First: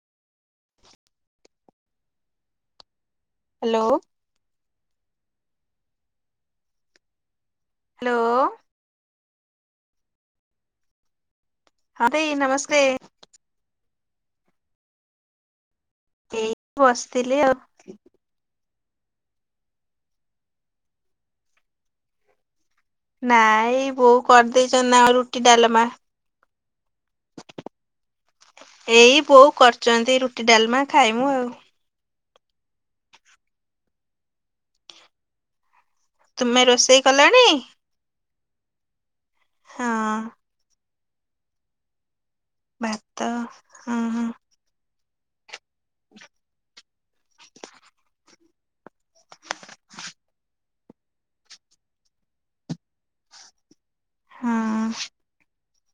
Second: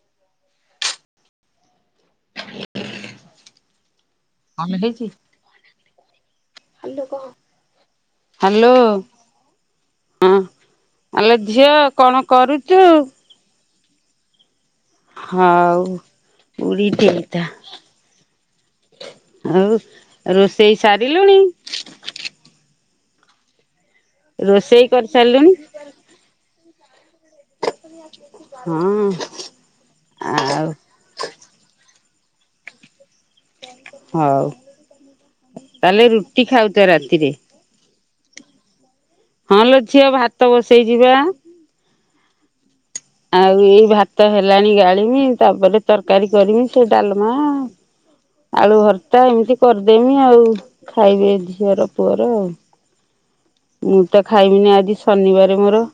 [inaudible] Hello. Hello କହ। Hello. Hello ଝିଅ ହଁ କଣ ଦେଇ ନମସ୍ତେ। କରୁଚୁ? ହଉ ଏଇ ବୁଢୀଟିଏ ବସିଥିଲି ହେଇଥା। ଆଉ। ଆଉ ରୋଷେଇ ସାରିଲୁଣି। ନାଇଁ ବୋଉ କରି ରୋଷେଇ ଦେଇଚନି ନା ରୁଟି କରିସାରିଲୁଣି ଡାଲମା। ହଁ ଏଇ ବୋଉ କରୁଚନ୍ତି ରୁଟି ଆଉ ଡାଲମା ଖାଇମୁ ଆଉ। ହଉ ତା ହେଲେ ରୁଟି ତୁମେ ଖାଉଚ ରୋଷେଇ ରାତିରେ। କଲଣି? ହଁ ଲୋ ଝିଅ ଭାତ ବସେଇଚି ବା। [inaudible] ଆଉ ଏଇ ହଁ ଭାତ ହଁ ହେଲାଣି ଗାଳିମି। ତା ପରେ ତରକାରୀ କରିମି ସେ ଡାଲମା ଆଳୁ ଭର୍ତ୍ତା ଏମିତି କରିଦେମି ଆଉ ଖାଇବେ ଝିଅର ପୁଅର ଆଉ। ମୁଁ ତ ଖାଇବିନି ଆଜି ହଁ ଶନିବାର ମୋର।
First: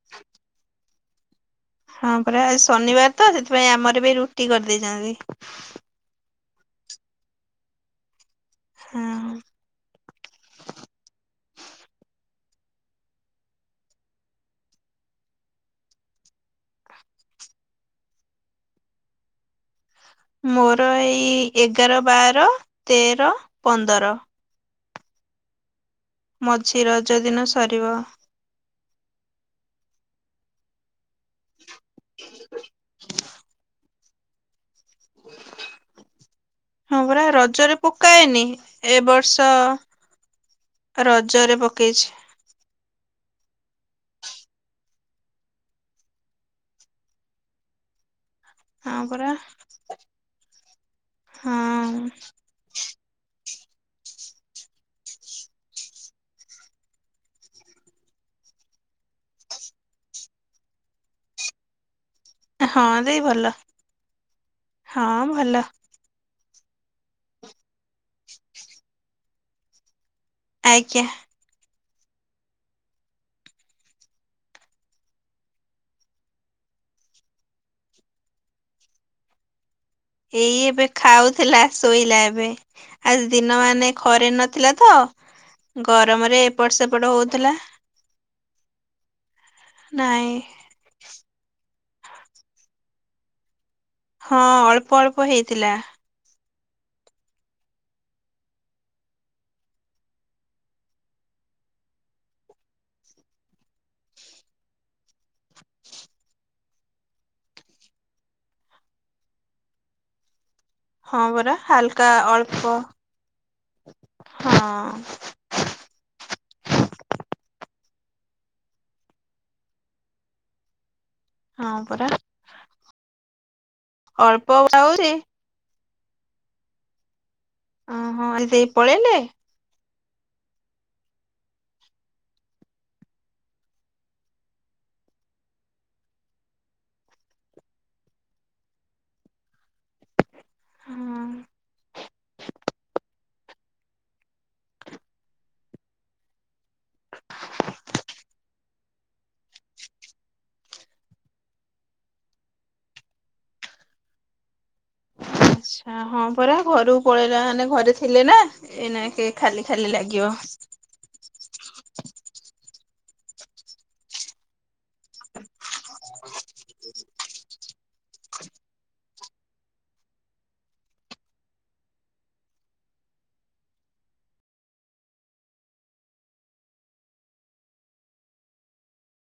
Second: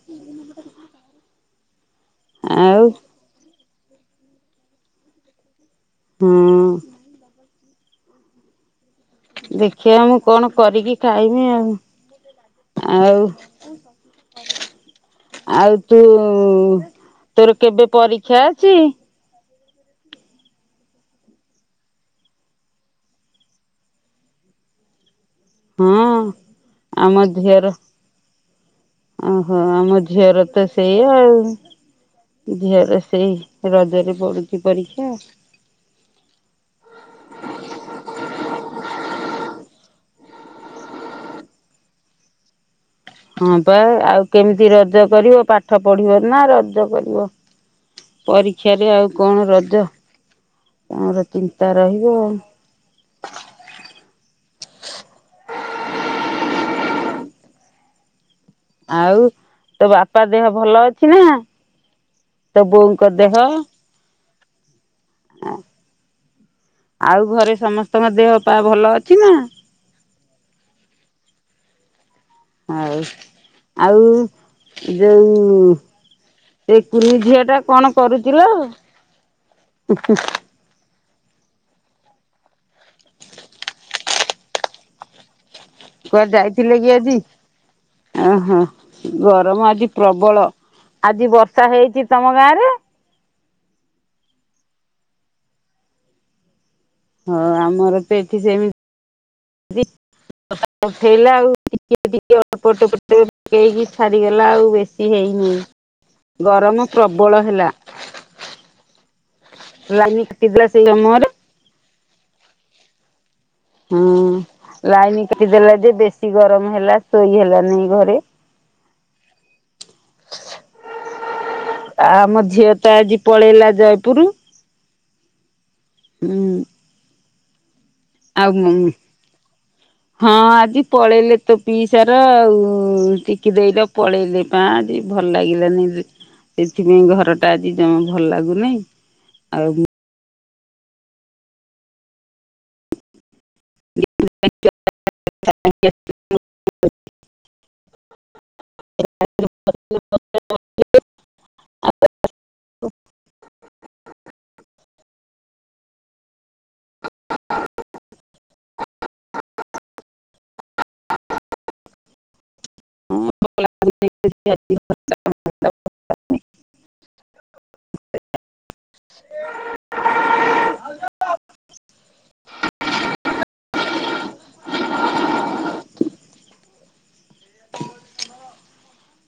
ହଁ ପରା ଆଜି ଆଉ ଶନିବାର ତ ସେଥିପାଇଁ ଆମର ବି ରୁଟି କରିଦେଇଚନ୍ତି। ହୁଁ। ହଁ। ଦେଖିବା ମୁଁ କଣ କରିକି ଖାଇମି ଆଉ? ଆଉ ଆଉ ତୁ ତୋର କେବେ ପରୀକ୍ଷା ଅଛି। ମୋର ଏଇ ଏଗାର, ବାର, ତେର, ପନ୍ଦର। ହଁ ମଝି ରଜ ଆମ ଦିନ ଝୁଅର ସରିବ। ଓହୋ ଆମ ଝିଅର ତ ସେଇ ଆଉ ଝିଅର ସେଇ ରଜରେ ପଡୁଛି ପରୀକ୍ଷା। ହଁ ପରା ରଜରେ ପକାଏନି। ଏ ବର୍ଷ ରଜରେ ପକେଇଛି। ହଁ ବା ଆଉ କେମିତି ରଜ କରିବ, ପାଠ ପଢିବ ନା ରଜ କରିବ। ପରୀକ୍ଷାରେ ହଁ ଆଉ ପରା କଣ ରଜ? କଣ ଚିନ୍ତା ରହିବ? ହଁ ଆଉ ତୋ ବାପା ଦେହ ଭଲ ଅଛି ନା, ତୋ ହଁ ବୋଉଙ୍କ ଦେଇ ଦେହ? ଭଲ ହଁ ଭଲ। ଆଉ ଘରେ ସମସ୍ତଙ୍କ ଦେହ ପା ଭଲ ଅଛି ନା। ଆଜ୍ଞା। ହଉ ଆଉ ଯୋଉ ସେ କୁନି ଝିଅ ଟା କଣ କରୁଛି ଲୋ। ଏଇ ଏବେ ଖାଉଥିଲା ଶୋଇଲା ଏବେ। ଆଜି ଦିନ ମାନେ ରେ ନଥିଲା ତ କୁଆଡେ ଗରମରେ ଯାଇଥିଲେ ଏପଟ କି ସେପଟ ଆଜି? ହଉଥିଲା ଓହୋ ଗରମ ଆଜି ନାଇଁ ପ୍ରବଳ ଆଜି ବର୍ଷା ହେଇଛି ତମ ଗାଁ ରେ ହଁ ଅଳ୍ପ ଅଳ୍ପ ହେଇଥିଲା। ହଁ ଆମର ଏଠି ସେମିତି ଉଠେଇଲା ଆଉ ଟିକେ ଟିକେ ଅଳ୍ପ ଟୋପେ ଟୋପେ ପକେଇକି ଛାଡି ଲଗଲା ଆଉ ବେଶୀ ହେଇନି। ଗରମ ପ୍ରବଳ ହେଲା ଲାଇନ୍ କି ଦେଲା ସେଇ ଅନୁ ହଁ, ପରା ହାଲକା ଅଳ୍ପ ହଁ ହୁଁ ରାଇନୀ କାଟିଦେଲା ଯେ ବେଶୀ ଗରମ ହେଲା ଶୋଇ ହେଲାନି ଘରେ। ହଁ ଆ ପରା ଆମ ଝିଅ ତ ଆଜି ପଳେଇଲା ଜ ଅଳ୍ପ ବାଉରି ହୁଁ। ଓହୋ ଆଜି ଆଉ ଦେଇ ମୁଁ। ପଳେଇଲେ ହଁ ଆଜି ପଳେଇଲେ ତୋ ପିଇସାର ଆଉ ଟିକି ଦେଇର ପଳେଇଲେ। ପା ଆଜି ଭଲ ଲାଗିଲାନି ସେଥିପାଇଁ ଘର ଟା ଆଜି ଜମା ଭଲ ଲାଗୁନି। ଆଉ। ହଁ। [unintelligible] ଆଛା ହଁ ପରା ଘରକୁ ପଳେଇଲା ମାନେ ଘରେ ଥିଲେ ନା ଏଇନା କେ ଖାଲି ଖାଲି ଲାଗିବ। [unintelligible] [unintelligible] [inaudible]